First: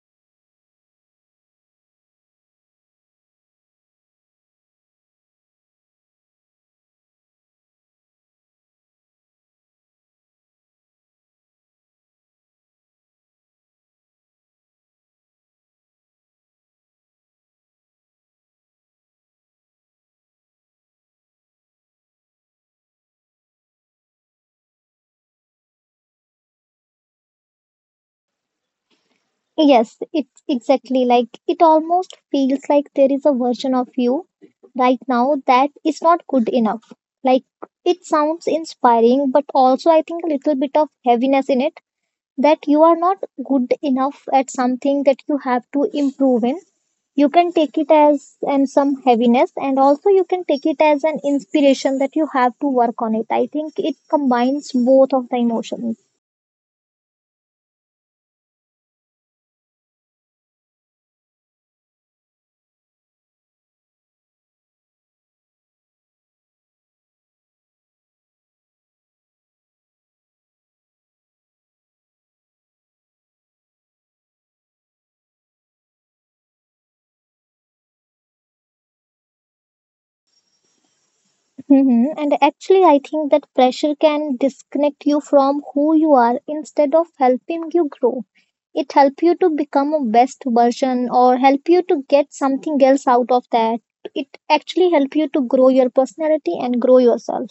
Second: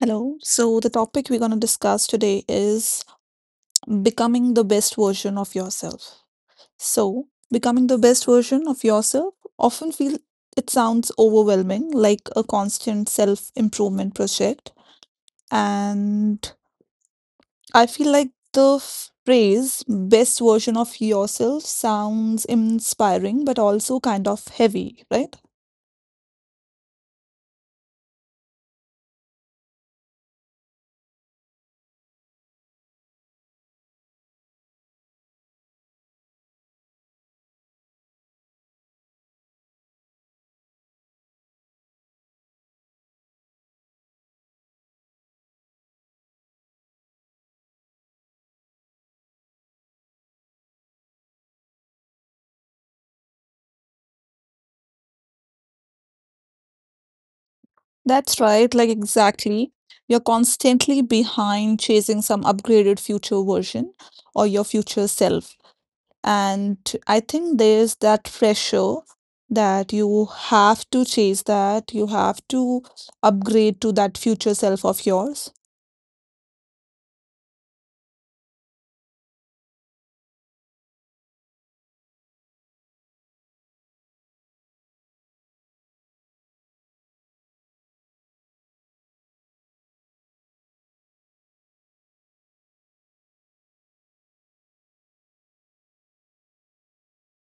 Hello. So, the topic we're going to discuss today is becoming the best version of yourself. So, becoming the best version of yourself often feel it sounds overwhelming, like a constant self-improvement project. And I feel like the phrase best version of yourself sounds inspiring, but also kind of heavy, right? Yes, it's exactly like it almost feels like there is a version of you right now that is not good enough. Like it sounds inspiring, but also I think a little bit of heaviness in it that you are not good enough at something that you have to improve in. You can take it as and some heaviness, and also you can take it as an inspiration that you have to work on it. I think it combines both of the emotions. That's right, like exactly. You're constantly behind chasing some upgraded future version or your future self. And I think there's that pressure that you have to chase that, you have to upgrade to that future self of yours. Hmm. And actually, I think that pressure can disconnect you from who you are instead of helping you grow. It help you to become a best version or help you to get something else out of that. It actually help you to grow your personality and grow yourself.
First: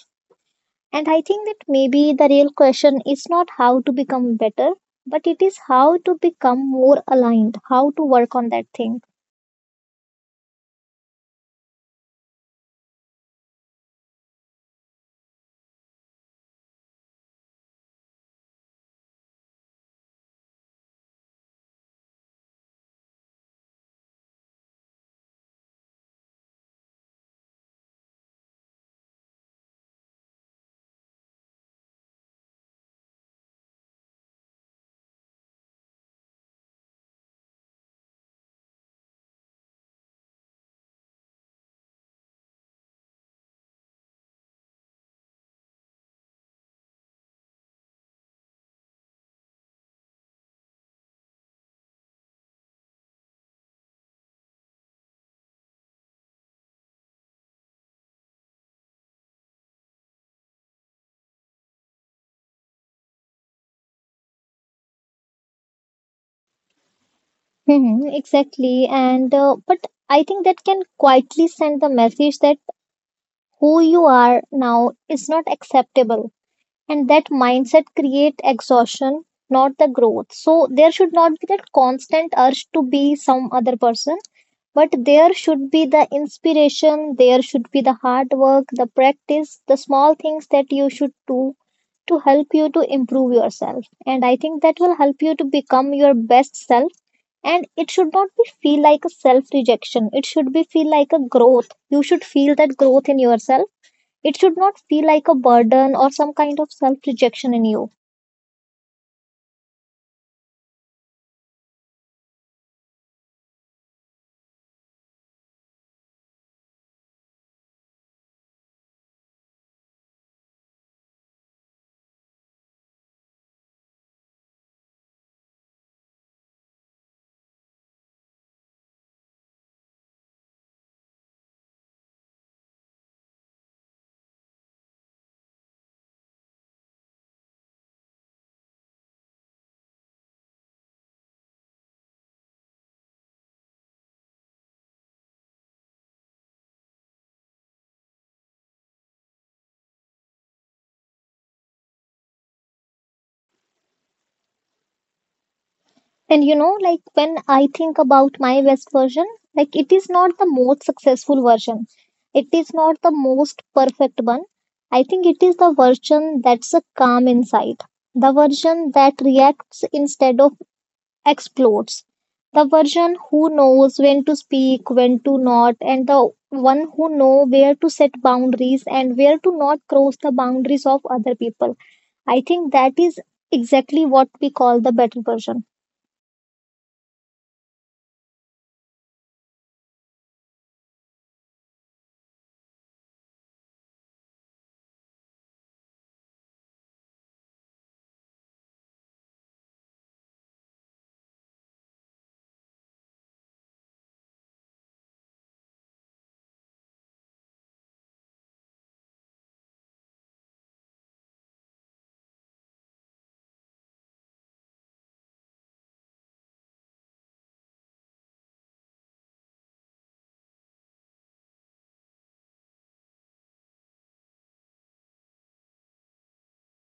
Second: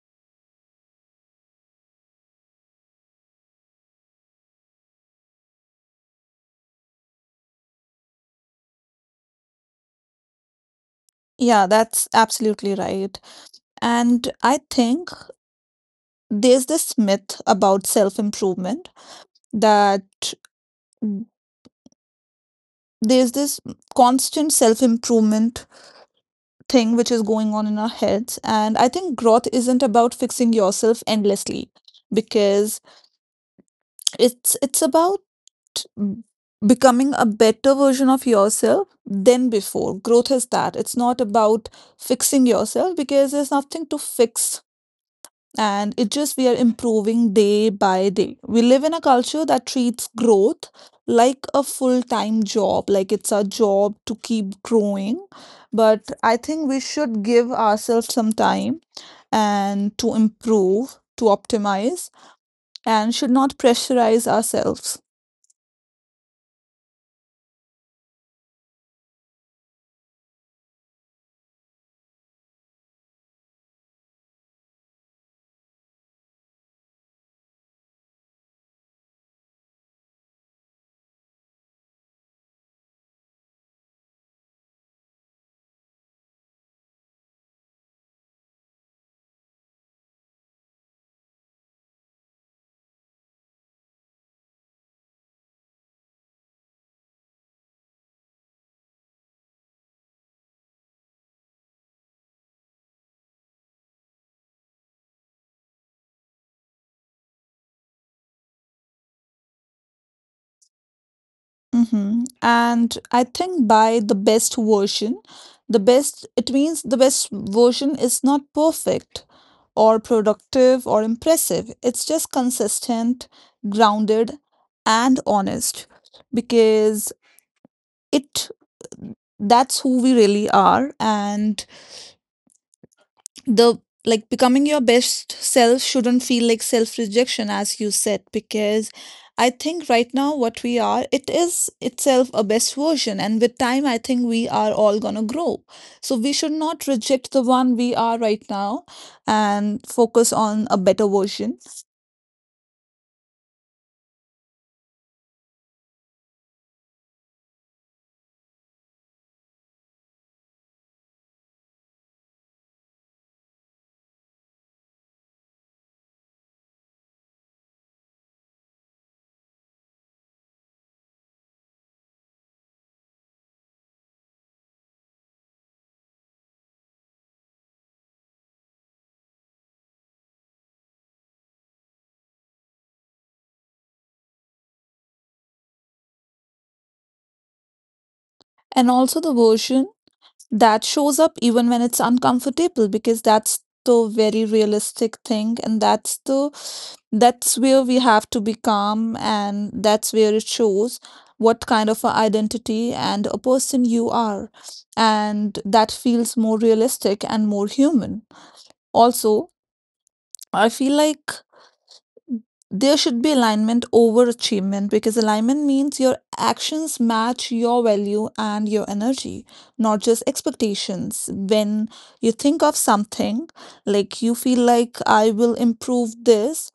And I think that maybe the real question is not how to become better, but it is how to become more aligned, how to work on that thing. Yeah, that's absolutely right. And I think there's this myth about self improvement that there's this constant self improvement thing which is going on in our heads. And I think growth isn't about fixing yourself endlessly because it's about mm, becoming a better version of yourself than before. Growth is that. It's not about fixing yourself because there's nothing to fix. And it just we are improving day by day. We live in a culture that treats growth like a full time job, like it's a job to keep growing. But I think we should give ourselves some time and to improve, to optimize, and should not pressurize ourselves. Hmm. Exactly. And but I think that can quietly send the message that who you are now is not acceptable. And that mindset create exhaustion, not the growth. So there should not be that constant urge to be some other person, but there should be the inspiration, there should be the hard work, the practice, the small things that you should do to help you to improve yourself, and I think that will help you to become your best self. And it should not be feel like a self rejection, it should be feel like a growth. You should feel that growth in yourself. It should not feel like a burden or some kind of self rejection in you. Mhm. And I think by the best version, the best, it means the best version is not perfect or productive or impressive. It's just consistent, grounded, and honest because it that's who we really are. And the like becoming your best self shouldn't feel like self rejection as you said because I think right now what we are it is itself a best version, and with time I think we are all going to grow, so we should not reject the one we are right now and focus on a better version. And you know, like when I think about my best version, like it is not the most successful version, it is not the most perfect one. I think it is the version that's a calm inside, the version that reacts instead of explodes. The version who knows when to speak, when to not, and the one who know where to set boundaries and where to not cross the boundaries of other people. I think that is exactly what we call the better version. And also the version that shows up even when it's uncomfortable, because that's the very realistic thing, and that's the that's where we have to be calm, and that's where it shows what kind of a identity and a person you are, and that feels more realistic and more human. Also, I feel like there should be alignment over achievement because alignment means your actions match your value and your energy, not just expectations. When you think of something, like you feel like I will improve this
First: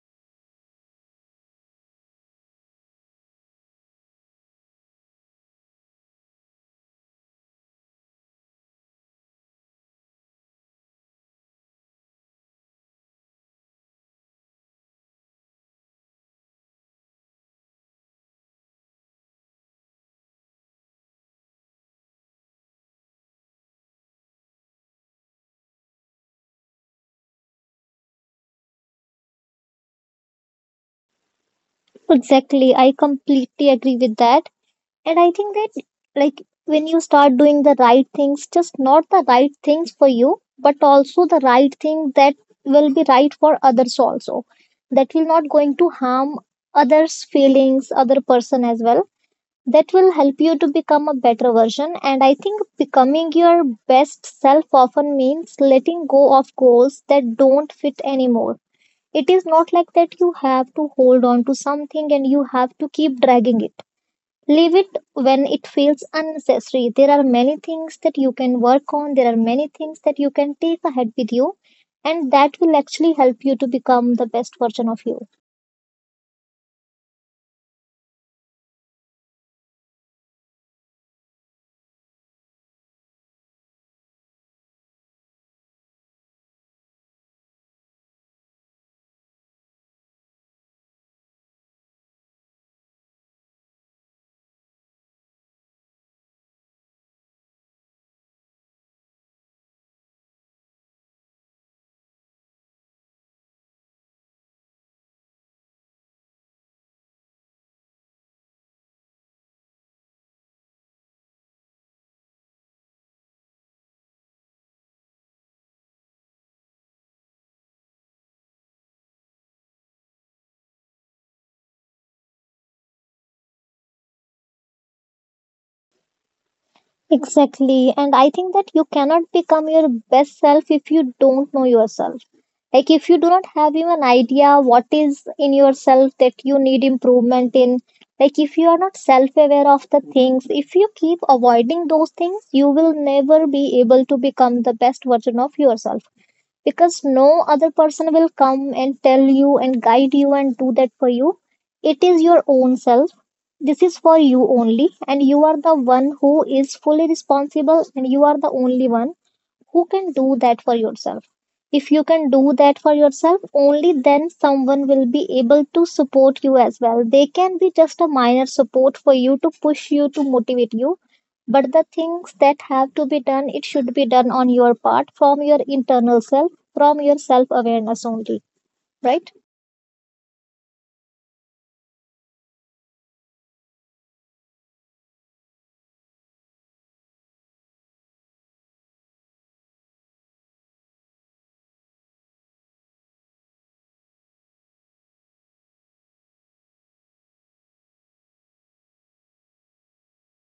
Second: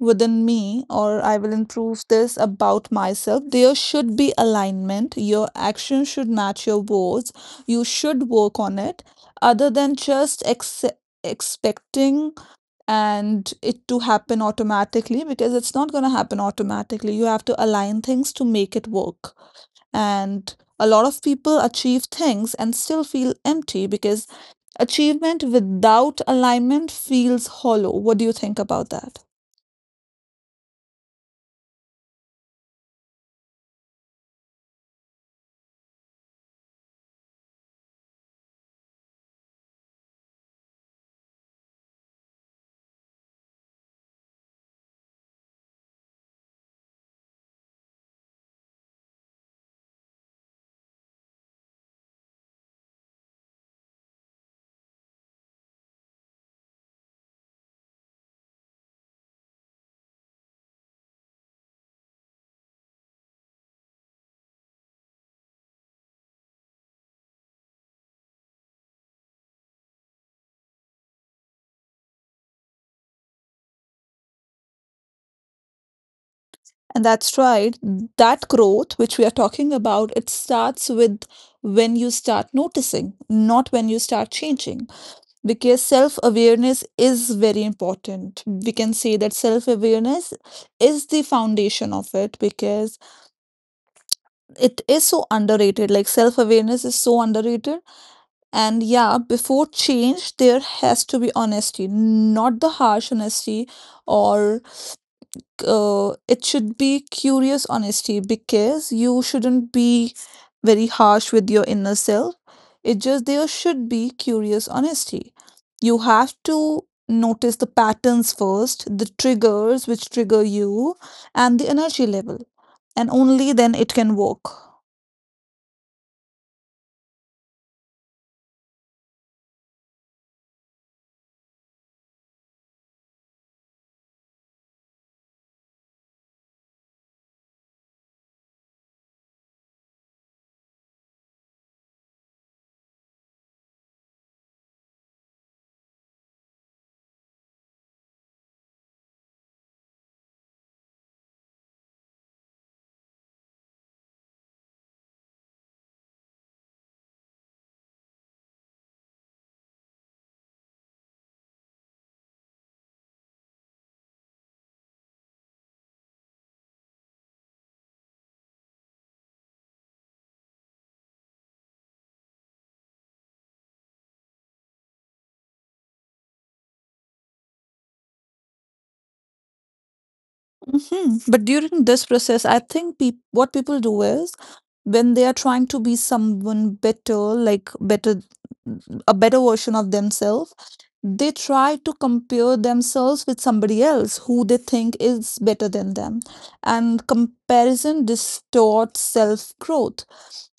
within me or I will improve this about myself, there should be alignment. Your actions should match your words. You should work on it other than just expecting and it to happen automatically, because it's not going to happen automatically. You have to align things to make it work. And a lot of people achieve things and still feel empty because achievement without alignment feels hollow. What do you think about that? Exactly, I completely agree with that. And I think that, like, when you start doing the right things, just not the right things for you, but also the right thing that will be right for others also, that will not going to harm others' feelings, other person as well. That will help you to become a better version. And I think becoming your best self often means letting go of goals that don't fit anymore. It is not like that you have to hold on to something and you have to keep dragging it. Leave it when it feels unnecessary. There are many things that you can work on, there are many things that you can take ahead with you, and that will actually help you to become the best version of you. And that's right. That growth, which we are talking about, it starts with when you start noticing, not when you start changing. Because self awareness is very important. We can say that self awareness is the foundation of it because it is so underrated. Like self awareness is so underrated. And yeah, before change, there has to be honesty, not the harsh honesty or it should be curious honesty because you shouldn't be very harsh with your inner self. It just there should be curious honesty. You have to notice the patterns first, the triggers which trigger you, and the energy level, and only then it can work. Exactly. And I think that you cannot become your best self if you don't know yourself. Like if you do not have even idea what is in yourself that you need improvement in, like if you are not self-aware of the things, if you keep avoiding those things, you will never be able to become the best version of yourself, because no other person will come and tell you and guide you and do that for you. It is your own self. This is for you only, and you are the one who is fully responsible, and you are the only one who can do that for yourself? If you can do that for yourself, only then someone will be able to support you as well. They can be just a minor support for you to push you, to motivate you. But the things that have to be done, it should be done on your part from your internal self, from your self awareness only, right? Mhm. But during this process, I think peop what people do is when they are trying to be someone better, like better, a better version of themselves, they try to compare themselves with somebody else who they think is better than them. And comparison distorts self growth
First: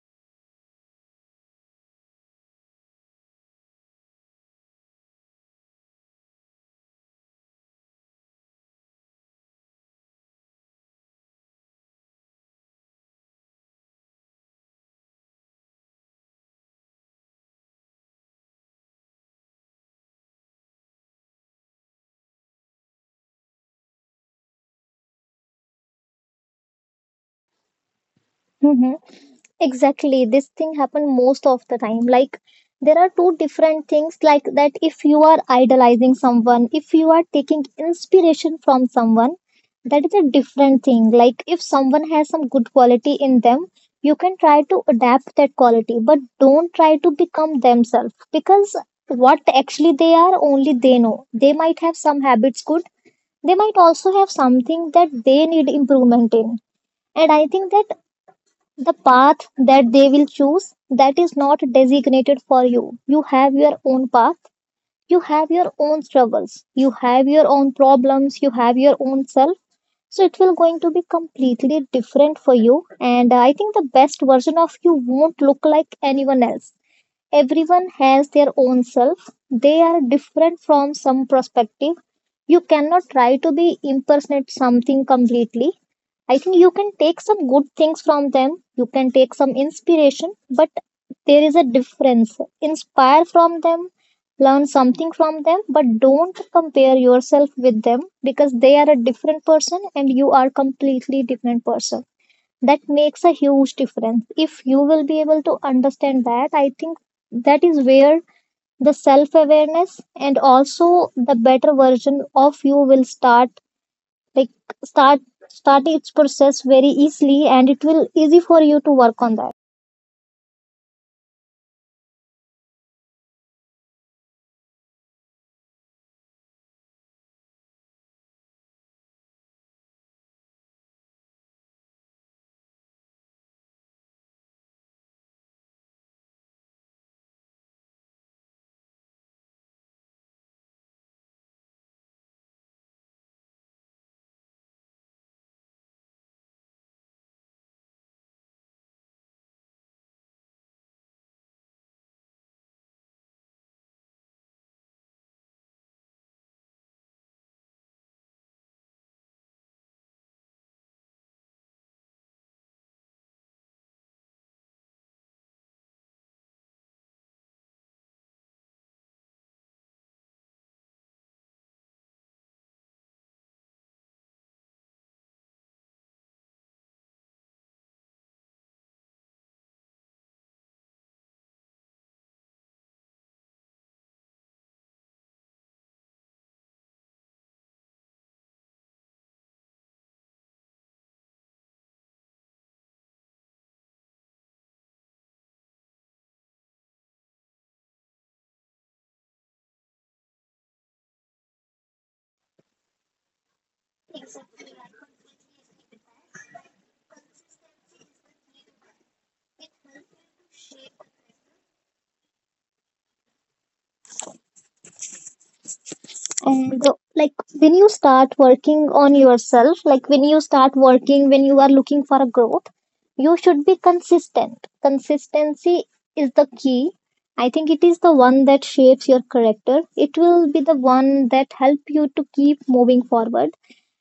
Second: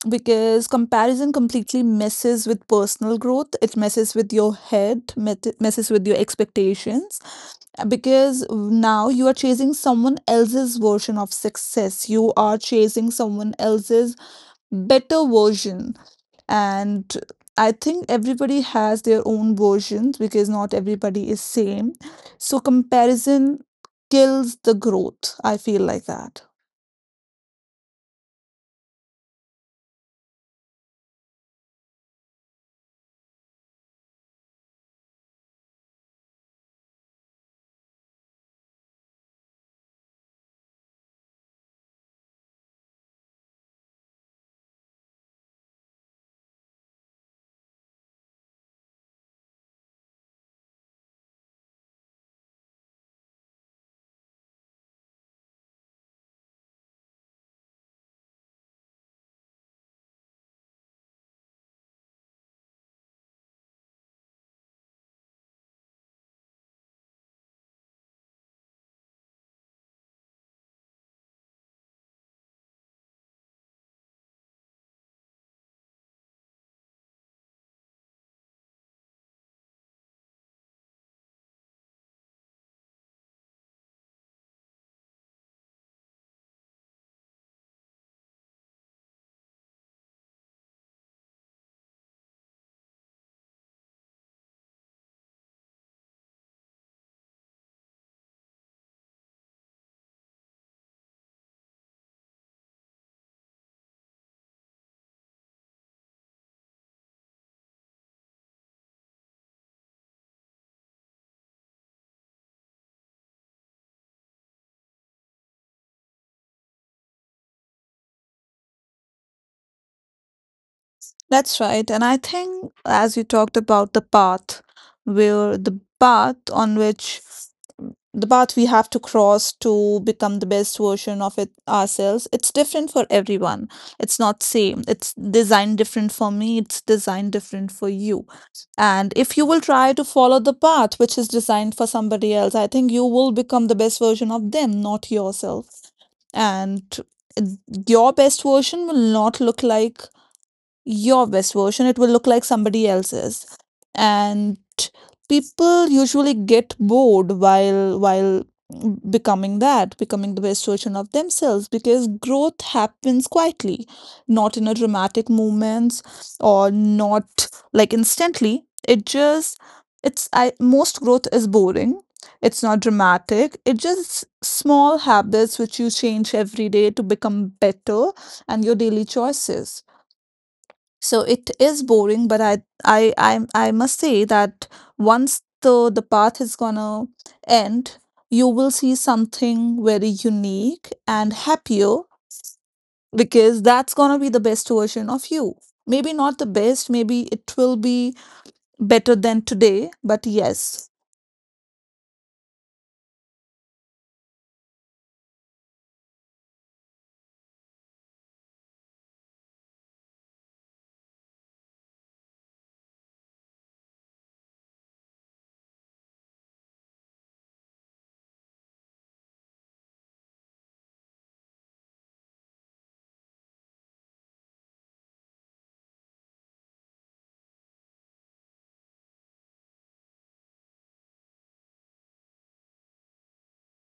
because comparison completely messes with personal growth. It messes with your head, messes with your expectations because now you are chasing someone else's version of success. You are chasing someone else's better version. And I think everybody has their own versions because not everybody is same. So comparison kills the growth. I feel like that. Mm-hmm. Exactly, this thing happen most of the time. Like there are two different things like that if you are idolizing someone, if you are taking inspiration from someone, that is a different thing. Like if someone has some good quality in them, you can try to adapt that quality, but don't try to become themselves because what actually they are only they know. They might have some habits good, they might also have something that they need improvement in. And I think that the path that they will choose, that is not designated for you. You have your own path, you have your own struggles, you have your own problems, you have your own self. So it will going to be completely different for you. And I think the best version of you won't look like anyone else. Everyone has their own self. They are different from some perspective. You cannot try to be impersonate something completely. I think you can take some good things from them. You can take some inspiration, but there is a difference. Inspire from them, learn something from them, but don't compare yourself with them because they are a different person and you are completely different person. That makes a huge difference. If you will be able to understand that, I think that is where the self awareness and also the better version of you will start, like start start its process very easily and it will easy for you to work on that. That's right. And I think, as you talked about the path, where the path on which the path we have to cross to become the best version of it ourselves, it's different for everyone. It's not same. It's designed different for me, it's designed different for you. And if you will try to follow the path which is designed for somebody else, I think you will become the best version of them, not yourself. And it- your best version will not look like your best version, it will look like somebody else's. And people usually get bored while becoming the best version of themselves because growth happens quietly, not in a dramatic moments or not like instantly. It just it's I most growth is boring. It's not dramatic. It just small habits which you change every day to become better, and your daily choices. So it is boring, but I I must say that once the path is gonna end, you will see something very unique and happier because that's gonna be the best version of you. Maybe not the best, maybe it will be better than today, but yes, And like when you start working on yourself, like when you start working when you are looking for a growth, you should be consistent. Consistency is the key. I think it is the one that shapes your character. It will be the one that help you to keep moving forward.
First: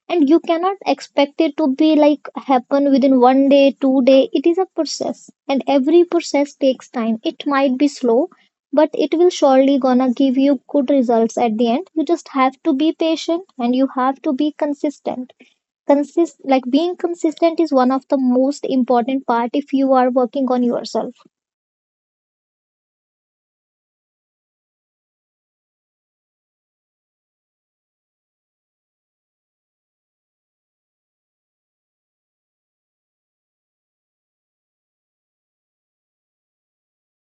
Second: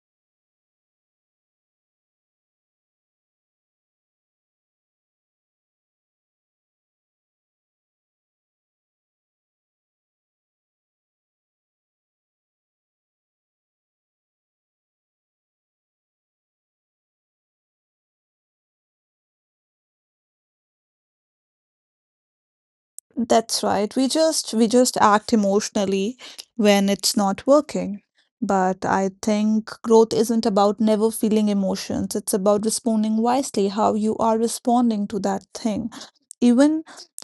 And you cannot expect it to be like happen within one day two day. It is a process and every process takes time. It might be slow, but it will surely gonna give you good results at the end. You just have to be patient and you have to be consistent. Consist Like being consistent is one of the most important part if you are working on yourself. that's right. We just act emotionally when it's not working. But I think growth isn't about never feeling emotions. It's about responding wisely, how you are responding to that thing. Even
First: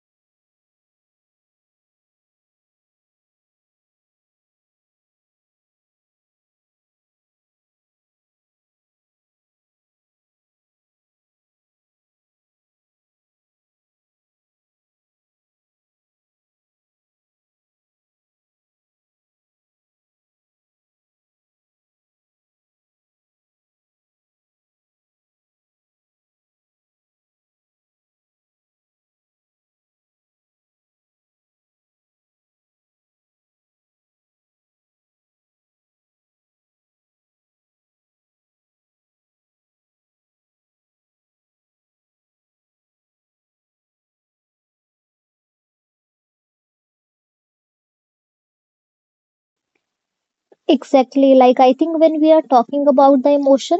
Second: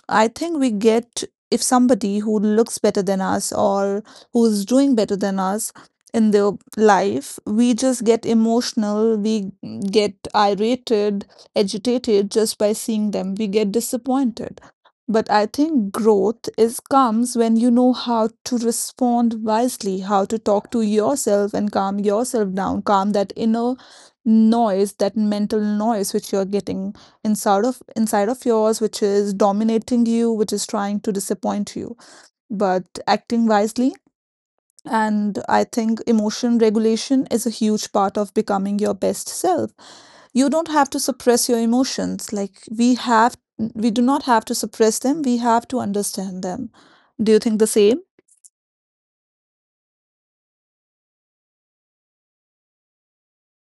I think we get if somebody who looks better than us or who's doing better than us in their life, we just get emotional, we get irritated, agitated just by seeing them. We get disappointed. But I think growth is comes when you know how to respond wisely, how to talk to yourself and calm yourself down, calm that inner noise, that mental noise which you're getting inside of yours, which is dominating you, which is trying to disappoint you. But acting wisely, and I think emotion regulation is a huge part of becoming your best self. You don't have to suppress your emotions. Like we have, we do not have to suppress them, we have to understand them. Do you think the same? Exactly, like I think when we are talking about the emotion,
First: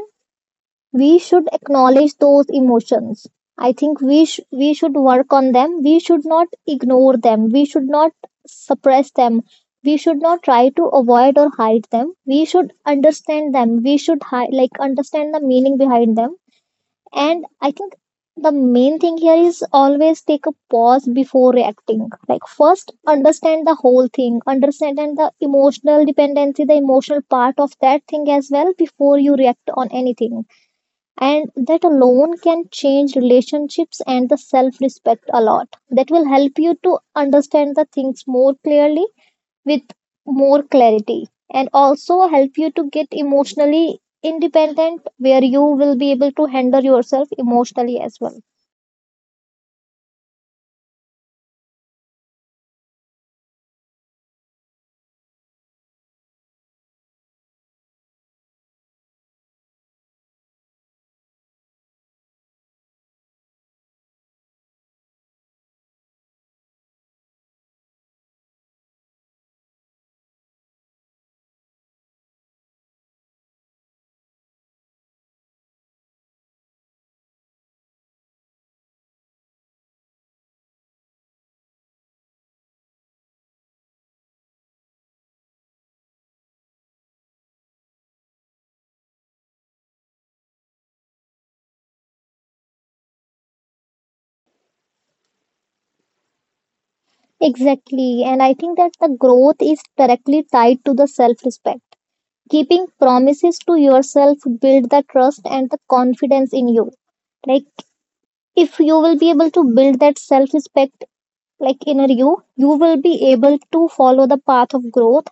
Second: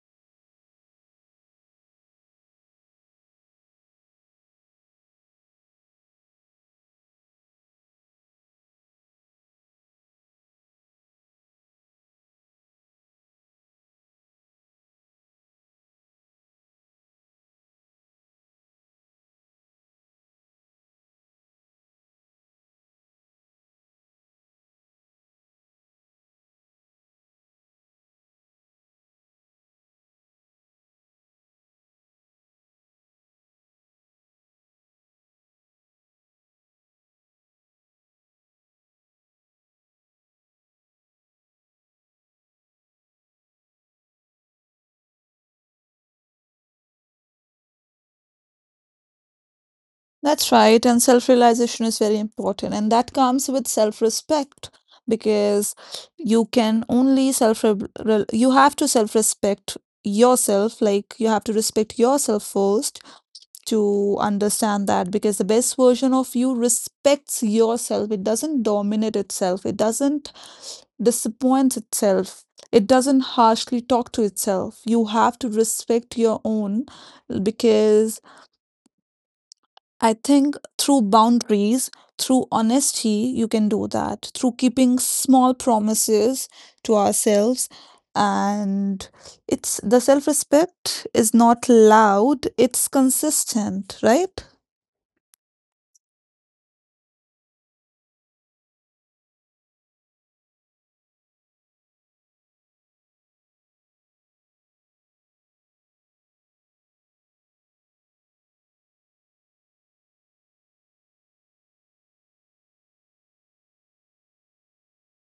we should acknowledge those emotions. I think we should work on them. We should not ignore them. We should not suppress them. We should not try to avoid or hide them. We should understand them. Like understand the meaning behind them. And I think the main thing here is always take a pause before reacting. Like first understand the whole thing, understand the emotional dependency, the emotional part of that thing as well before you react on anything. And that alone can change relationships and the self respect a lot. That will help you to understand the things more clearly, with more clarity, and also help you to get emotionally independent where you will be able to handle yourself emotionally as well. That's right. And self realization is very important. And that comes with self respect because you can only self, you have to self respect yourself. Like you have to respect yourself first to understand that because the best version of you respects yourself. It doesn't dominate itself. It doesn't disappoint itself. It doesn't harshly talk to itself. You have to respect your own because I think through boundaries, through honesty, you can do that. Through keeping small promises to ourselves, and it's the self respect is not loud, it's consistent, right? Exactly, and I think that the growth is directly tied to the self respect. Keeping promises to yourself build the trust and the confidence in you. Like if you will be able to build that self respect, like inner you, you will be able to follow the path of growth,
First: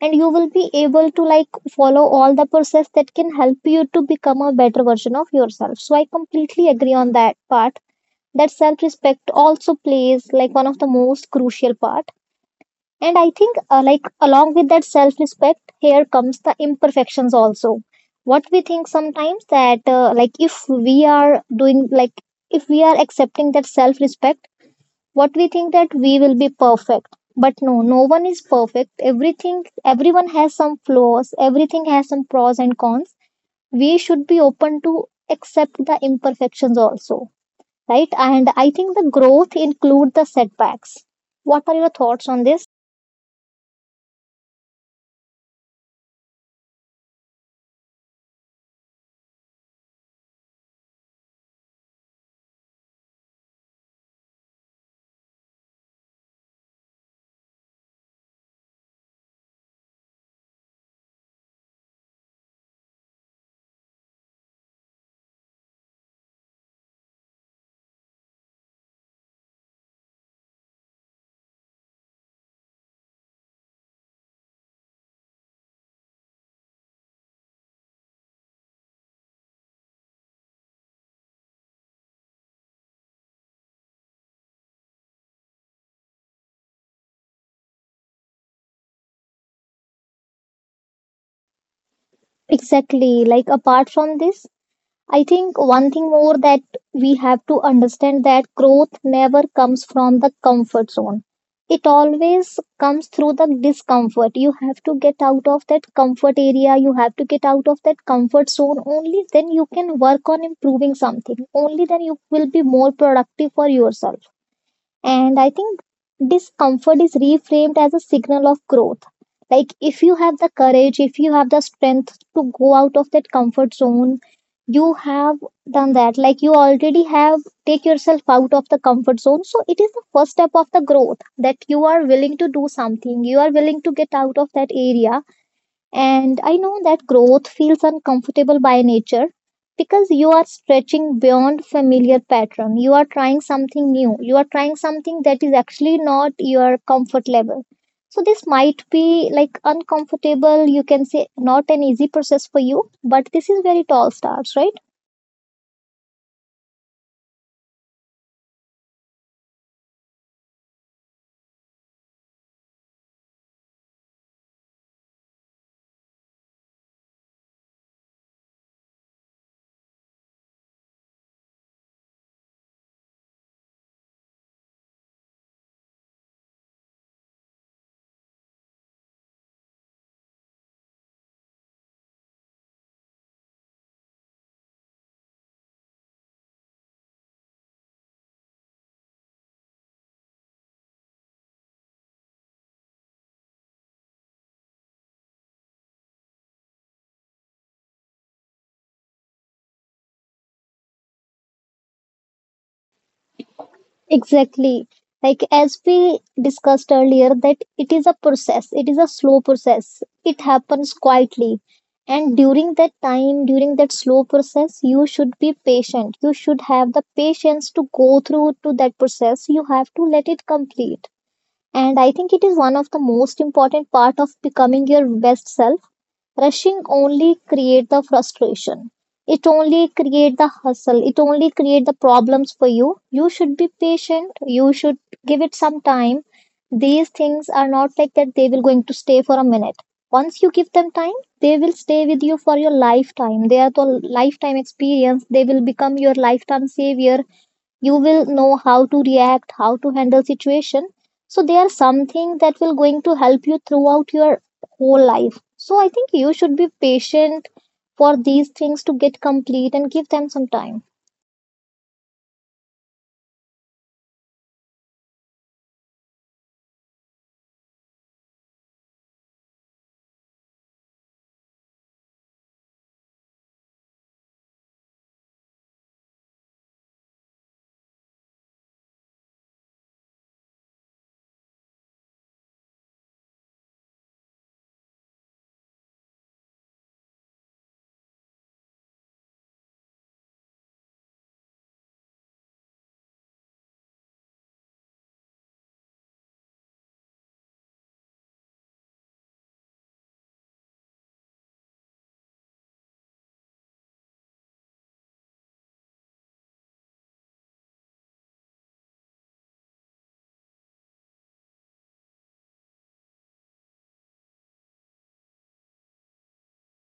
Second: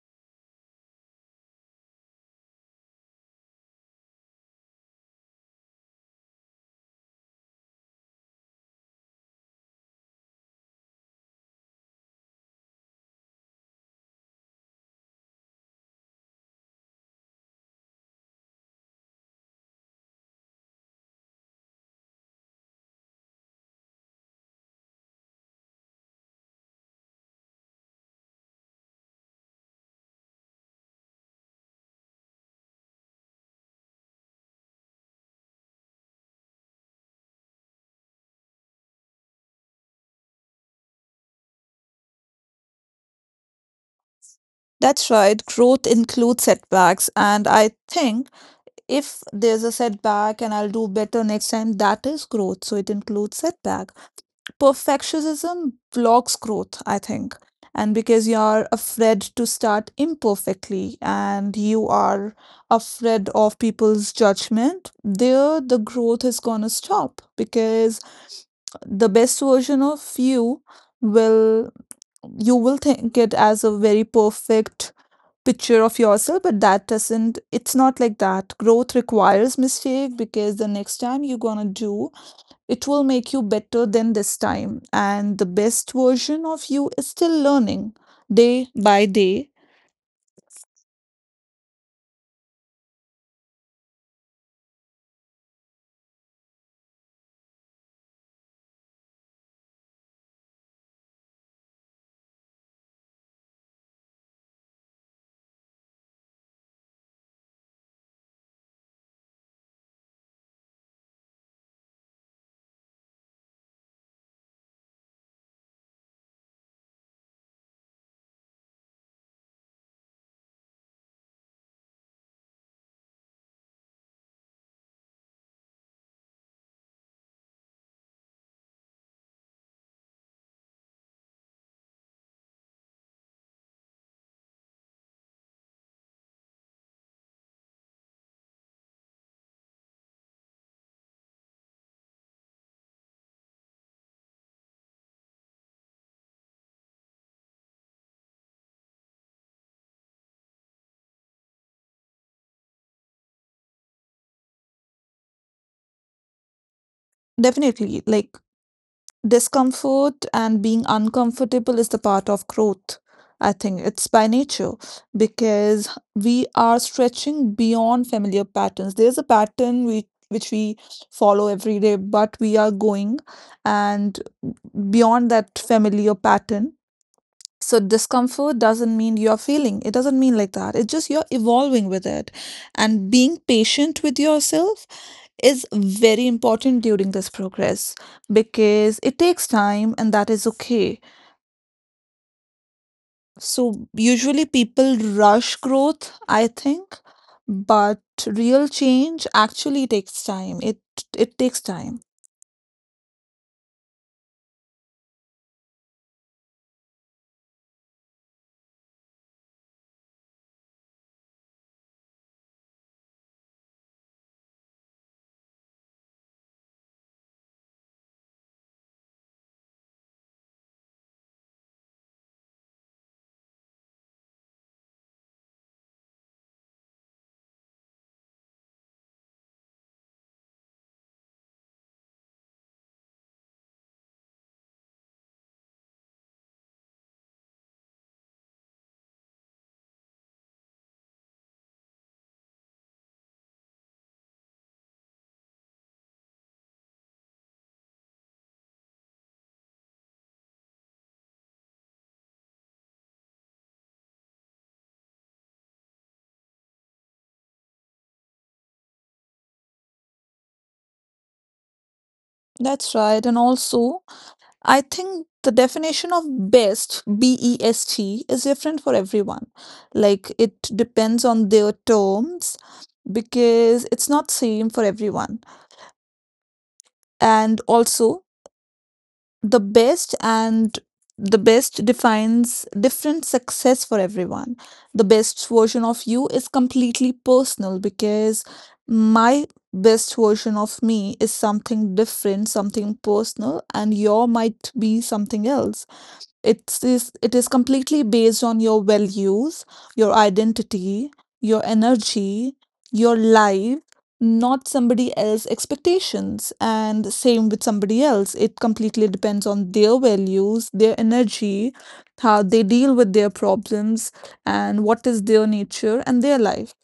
and you will be able to like follow all the process that can help you to become a better version of yourself. So I completely agree on that part, that self respect also plays like one of the most crucial part. And I think like along with that self respect here comes the imperfections also. What we think sometimes that like if we are doing like if we are accepting that self respect, what we think that we will be perfect, but no, no one is perfect. Everything Everyone has some flaws, everything has some pros and cons. We should be open to accept the imperfections also, right? And I think the growth include the setbacks. What are your thoughts on this? That's right, growth includes setbacks. And I think if there's a setback and I'll do better next time, that is growth. So it includes setback. Perfectionism blocks growth, I think. And because you're afraid to start imperfectly and you are afraid of people's judgment, there the growth is going to stop because the best version of will you will think it as a very perfect picture of yourself, but that doesn't it's not like that. Growth requires mistake because the next time you're gonna do, it will make you better than this time, and the best version of you is still learning day by day. Exactly. Like apart from this, I think one thing more, that we have to understand that growth never comes from the comfort zone. It always comes through the discomfort. You have to get out of that comfort area. You have to get out of that comfort zone. Only then you can work on improving something. Only then you will be more productive for yourself. And I think discomfort is reframed as a signal of growth. Like, if you have the courage, if you have the strength to go out of that comfort zone, you have done that. Like, you already have take yourself out of the comfort zone. So, it is the first step of the growth that you are willing to do something, you are willing to get out of that area. And I know that growth feels uncomfortable by nature because you are stretching beyond familiar pattern. You are trying something new. You are trying something that is actually not your comfort level. So this might be like uncomfortable, you can say not an easy process for you, but this is where it all starts, right? Definitely, like discomfort and being uncomfortable is the part of growth. I think it's by nature because we are stretching beyond familiar patterns. There's a pattern we which we follow every day, but we are going and beyond that familiar pattern. So discomfort doesn't mean you're failing. It doesn't mean like that. It's just you're evolving with it. And being patient with yourself is very important during this progress because it takes time and that is okay. So, usually people rush growth, I think, but real change actually takes time. It takes time. Exactly. Like as we discussed earlier, that it is a process, it is a slow process, it happens quietly. And during that time, during that slow process, you should be patient. You should have the patience to go through to that process. You have to let it complete. And I think it is one of the most important part of becoming your best self. Rushing only create the frustration. It only create the hustle. It only create the problems for you. You should be patient. You should give it some time. These things are not like that they will going to stay for a minute. Once you give them time, they will stay with you for your lifetime. They are the lifetime experience. They will become your lifetime savior. You will know how to react, how to handle situation, so they are something that will going to help you throughout your whole life. So I think you should be patient for these things to get complete and give them some time. That's right. And also, I think the definition of best, best, is different for everyone. Like it depends on their terms because it's not same for everyone. And also, the best and the best defines different success for everyone. The best version of you is completely personal because my best version of me is something different, something personal, and your might be something else. It's it is completely based on your values, your identity, your energy, your life, not somebody else's expectations. And same with somebody else. It completely depends on their values, their energy, how they deal with their problems, and what is their nature and their life.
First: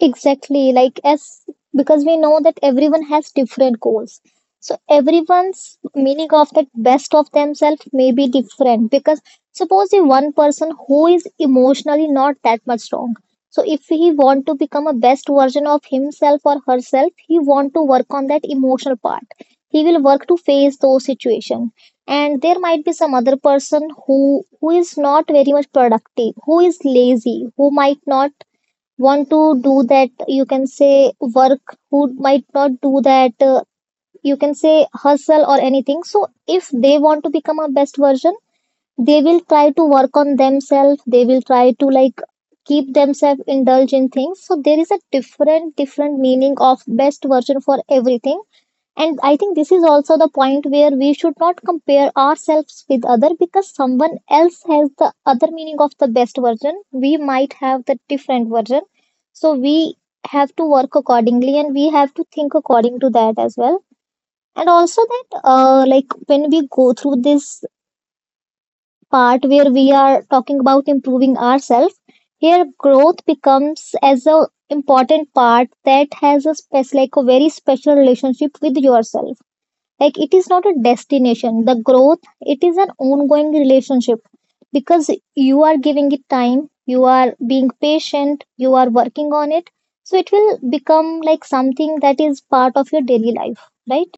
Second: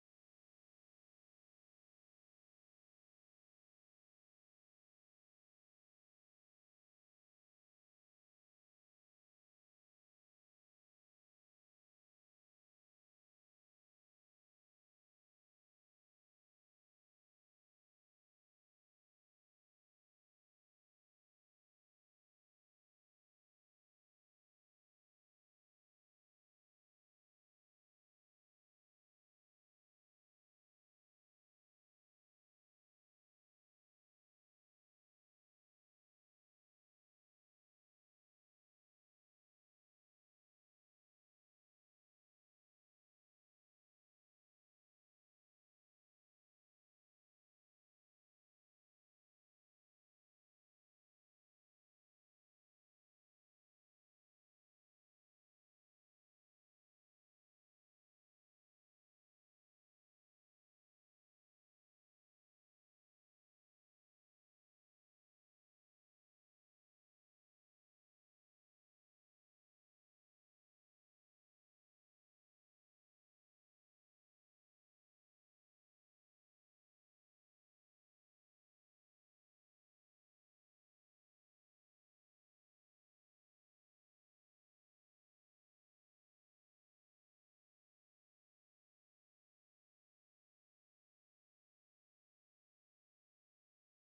Exactly, like as, because we know that everyone has different goals. So everyone's meaning of that best of themselves may be different because suppose the one person who is emotionally not that much strong. So if he want to become a best version of himself or herself, he want to work on that emotional part. He will work to face those situation. And there might be some other person who is not very much productive, who is lazy, who might not want to do that, you can say, work, who might not do that, you can say, hustle or anything. So if they want to become a best version, they will try to work on themselves, they will try to like keep themselves indulge in things. So there is a different different meaning of best version for everything. And I think this is also the point where we should not compare ourselves with other, because someone else has the other meaning of the best version. We might have the different version. So we have to work accordingly and we have to think according to that as well. And also that, like when we go through this part where we are talking about improving ourselves, here growth becomes as a important part that has a spec, like a very special relationship with yourself. Like it is not a destination, the growth, it is an ongoing relationship, because you are giving it time, you are being patient, you are working on it. So it will become like something that is part of your daily life, right?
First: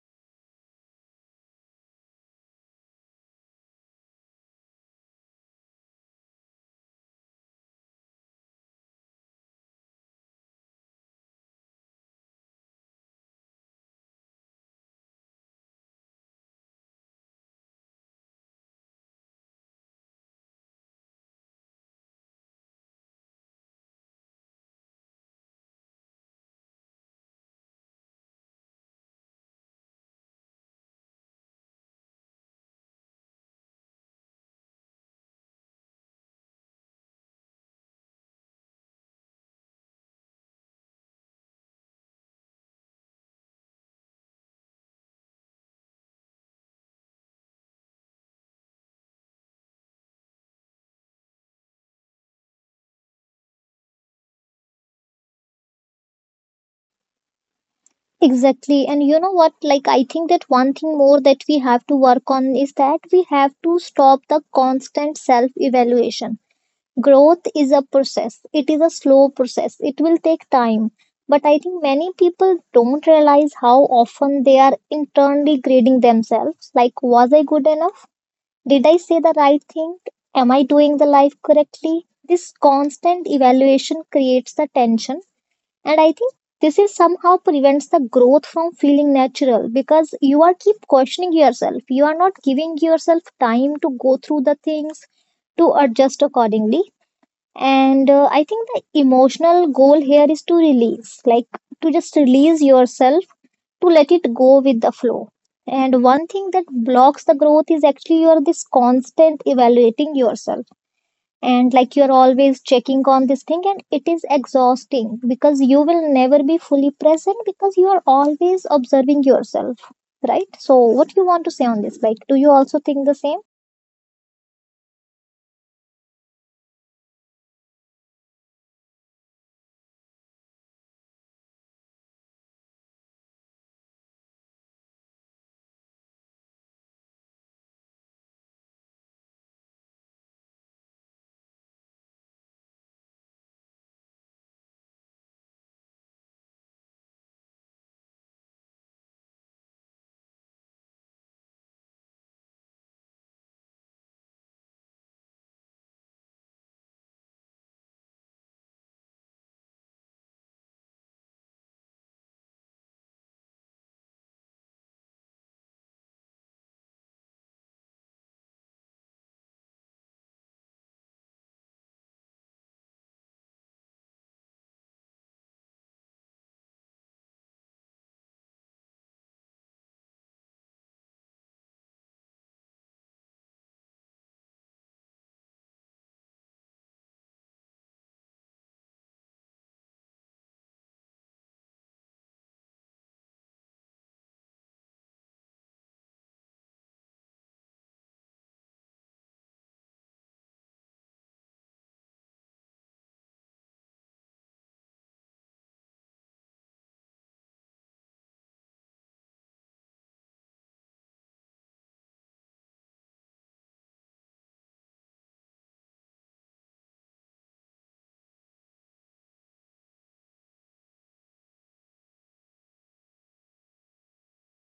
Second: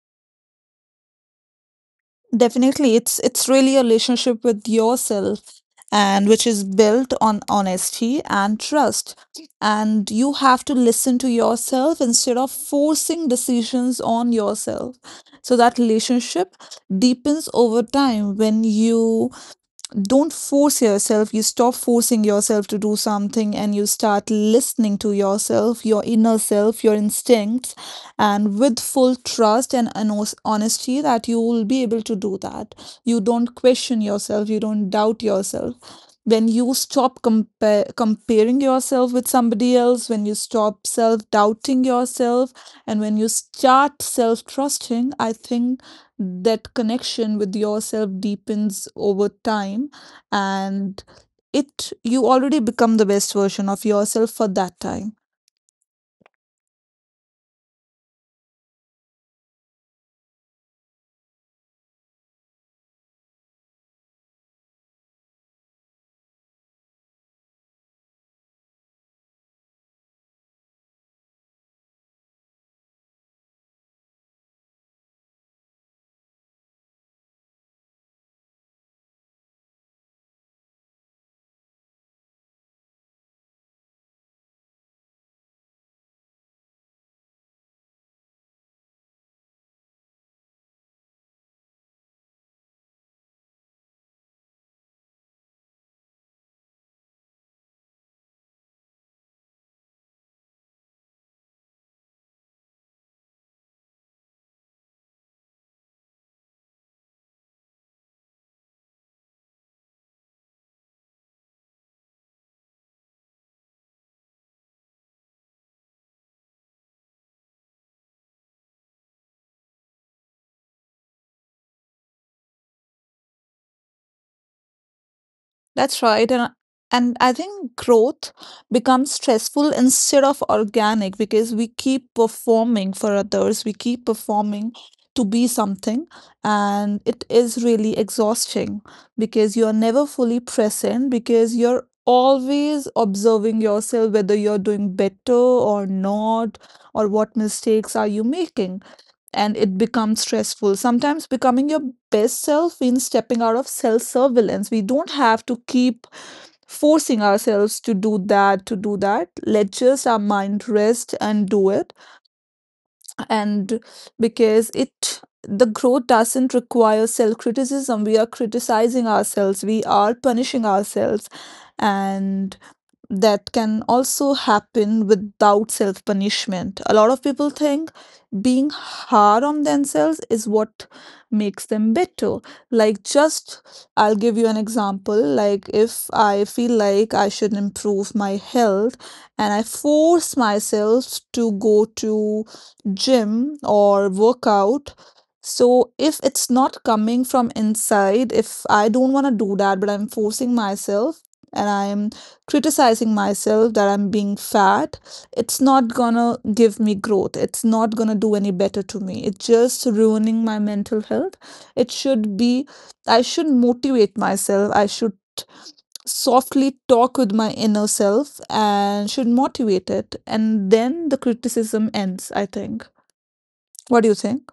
Definitely, it's really a relationship with yourself and which is built on honesty and trust. And you have to listen to yourself instead of forcing decisions on yourself. So that relationship deepens over time when you don't force yourself. You stop forcing yourself to do something and you start listening to yourself, your inner self, your instincts, and with full trust and honesty that you will be able to do that. You don't question yourself, you don't doubt yourself. When you stop comparing yourself with somebody else, when you stop self doubting yourself, and when you start self trusting, I think that connection with yourself deepens over time and it you already become the best version of yourself for that time. Exactly. And you know what, like I think that one thing more that we have to work on is that we have to stop the constant self evaluation. Growth is a process, it is a slow process, it will take time. But I think many people don't realize how often they are internally grading themselves. Like, was I good enough? Did I say the right thing? Am I doing the life correctly? This constant evaluation creates the tension. And I think this is somehow prevents the growth from feeling natural, because you are keep questioning yourself, you are not giving yourself time to go through the things, to adjust accordingly. And I think the emotional goal here is to release, like to just release yourself, to let it go with the flow. And one thing that blocks the growth is actually you're this constant evaluating yourself. And like you're always checking on this thing, and it is exhausting because you will never be fully present because you are always observing yourself, right? So, what do you want to say on this? Like, do you also think the same? That's right. And I think growth becomes stressful instead of organic because we keep performing for others, we keep performing to be something. And it is really exhausting because you're never fully present, because you're always observing yourself whether you're doing better or not, or what mistakes are you making, and it becomes stressful. Sometimes becoming your best self means stepping out of self surveillance. We don't have to keep forcing ourselves to do that, to do that. Let just our mind rest and do it. And because it the growth doesn't require self criticism. We are criticizing ourselves, we are punishing ourselves. And that can also happen without self punishment. A lot of people think being hard on themselves is what makes them better. Like, just I'll give you an example. Like, if I feel like I should improve my health and I force myself to go to gym or workout. So if it's not coming from inside, if I don't want to do that, but I'm forcing myself and I'm criticizing myself that I'm being fat, it's not gonna give me growth. It's not gonna do any better to me. It's just ruining my mental health. It should be, I should motivate myself. I should softly talk with my inner self and should motivate it. And then the criticism ends, I think. What do you think?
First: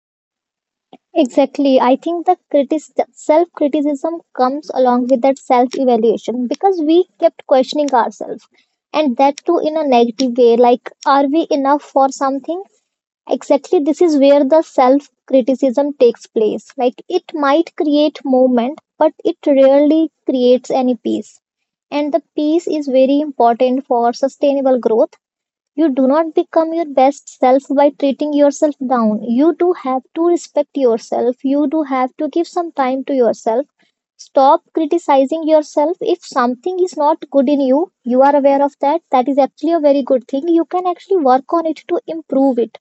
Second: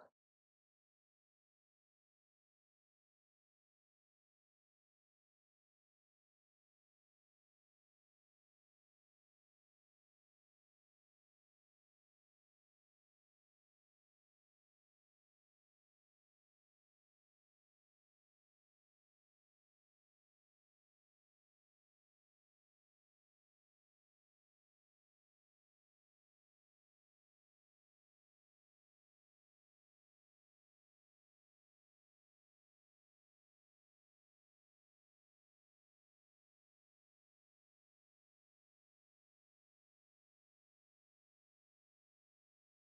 Exactly. I think the critic, self criticism comes along with that self evaluation because we kept questioning ourselves, and that too in a negative way, like, are we enough for something? Exactly. This is where the self criticism takes place. Like it might create movement, but it rarely creates any peace. And the peace is very important for sustainable growth. You do not become your best self by treating yourself down. You do have to respect yourself. You do have to give some time to yourself. Stop criticizing yourself. If something is not good in you, you are aware of that. That is actually a very good thing. You can actually work on it to improve it.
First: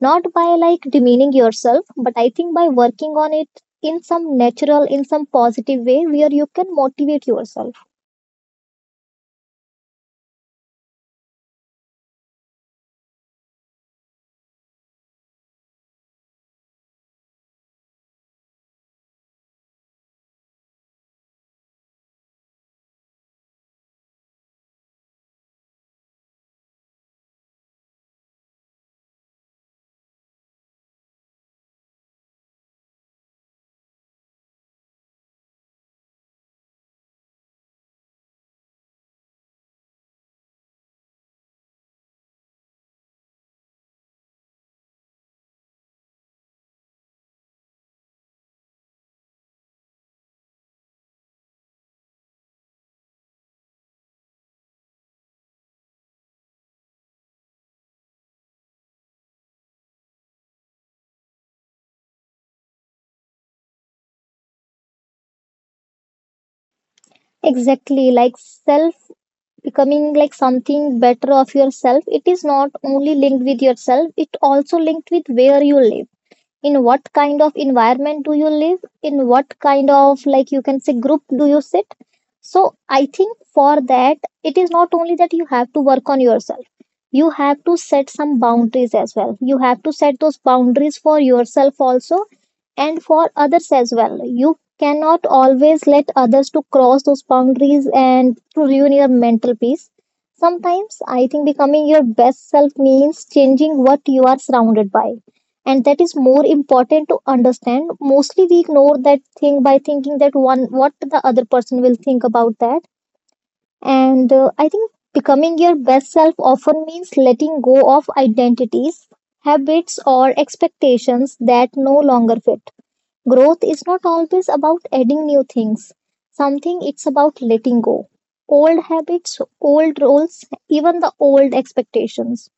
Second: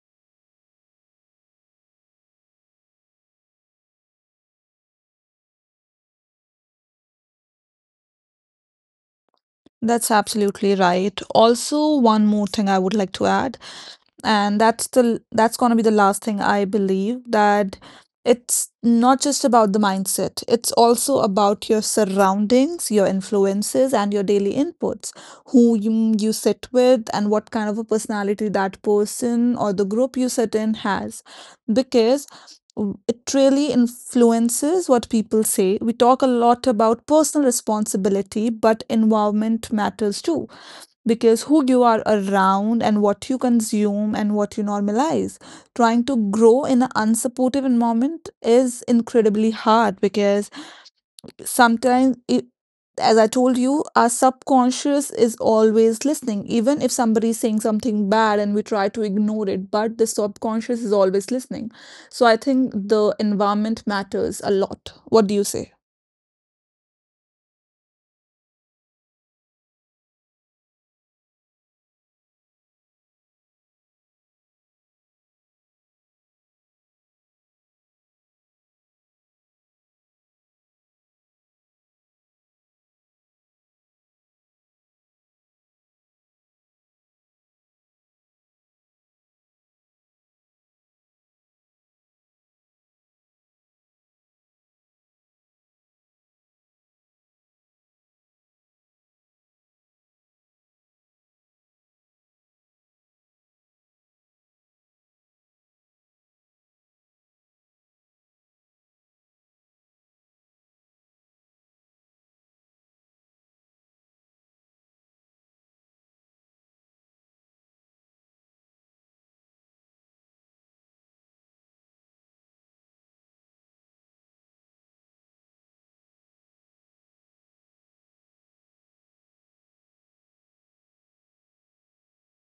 Not by like demeaning yourself, but I think by working on it in some natural, in some positive way where you can motivate yourself. That's absolutely right. Also, one more thing I would like to add, and that's going to be the last thing. I believe that it's not just about the mindset, it's also about your surroundings, your influences, and your daily inputs, who you sit with and what kind of a personality that person or the group you sit in has, because it really influences. What people say, we talk a lot about personal responsibility, but environment matters too, because who you are around and what you consume and what you normalize. Trying to grow in an unsupportive environment is incredibly hard because sometimes it, as I told you, our subconscious is always listening. Even if somebody is saying something bad and we try to ignore it, but the subconscious is always listening. So I think the environment matters a lot. What do you say? Exactly, like self, becoming like something better of yourself, it is not only linked with yourself, it also linked with where you live, in what kind of environment do you live, in what kind of, like you can say, group do you sit. So I think for that it is not only that you have to work on yourself, you have to set some boundaries as well. You have to set those boundaries for yourself also, and for others as well. You cannot always let others to cross those boundaries and to ruin your mental peace. Sometimes I think becoming your best self means changing what you are surrounded by, and that is more important to understand. Mostly we ignore that thing by thinking that one, what the other person will think about that. And I think becoming your best self often means letting go of identities, habits or expectations that no longer fit. Growth is not always about adding new things. Something it's about letting go. Old habits, old roles, even the old expectations.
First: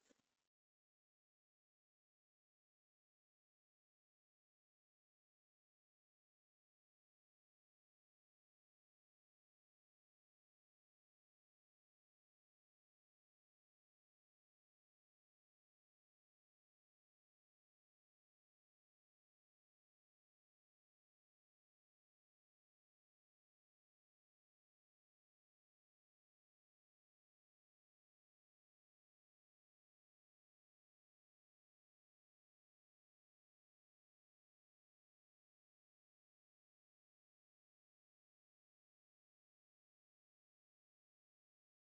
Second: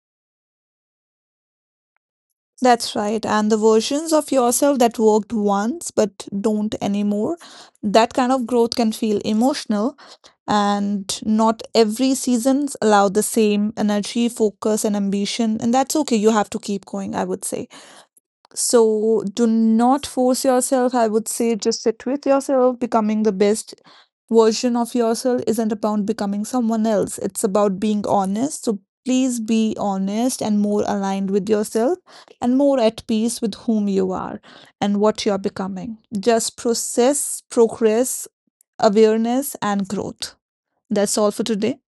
That's right. And the versions of yourself that worked once but don't anymore, that kind of growth can feel emotional. And not every seasons allow the same energy, focus, and ambition. And that's okay. You have to keep going, I would say. So do not force yourself. I would say just sit with yourself. Becoming the best version of yourself isn't about becoming someone else. It's about being honest. So please be honest and more aligned with yourself and more at peace with whom you are and what you are becoming. Just process, progress, awareness, and growth. That's all for today.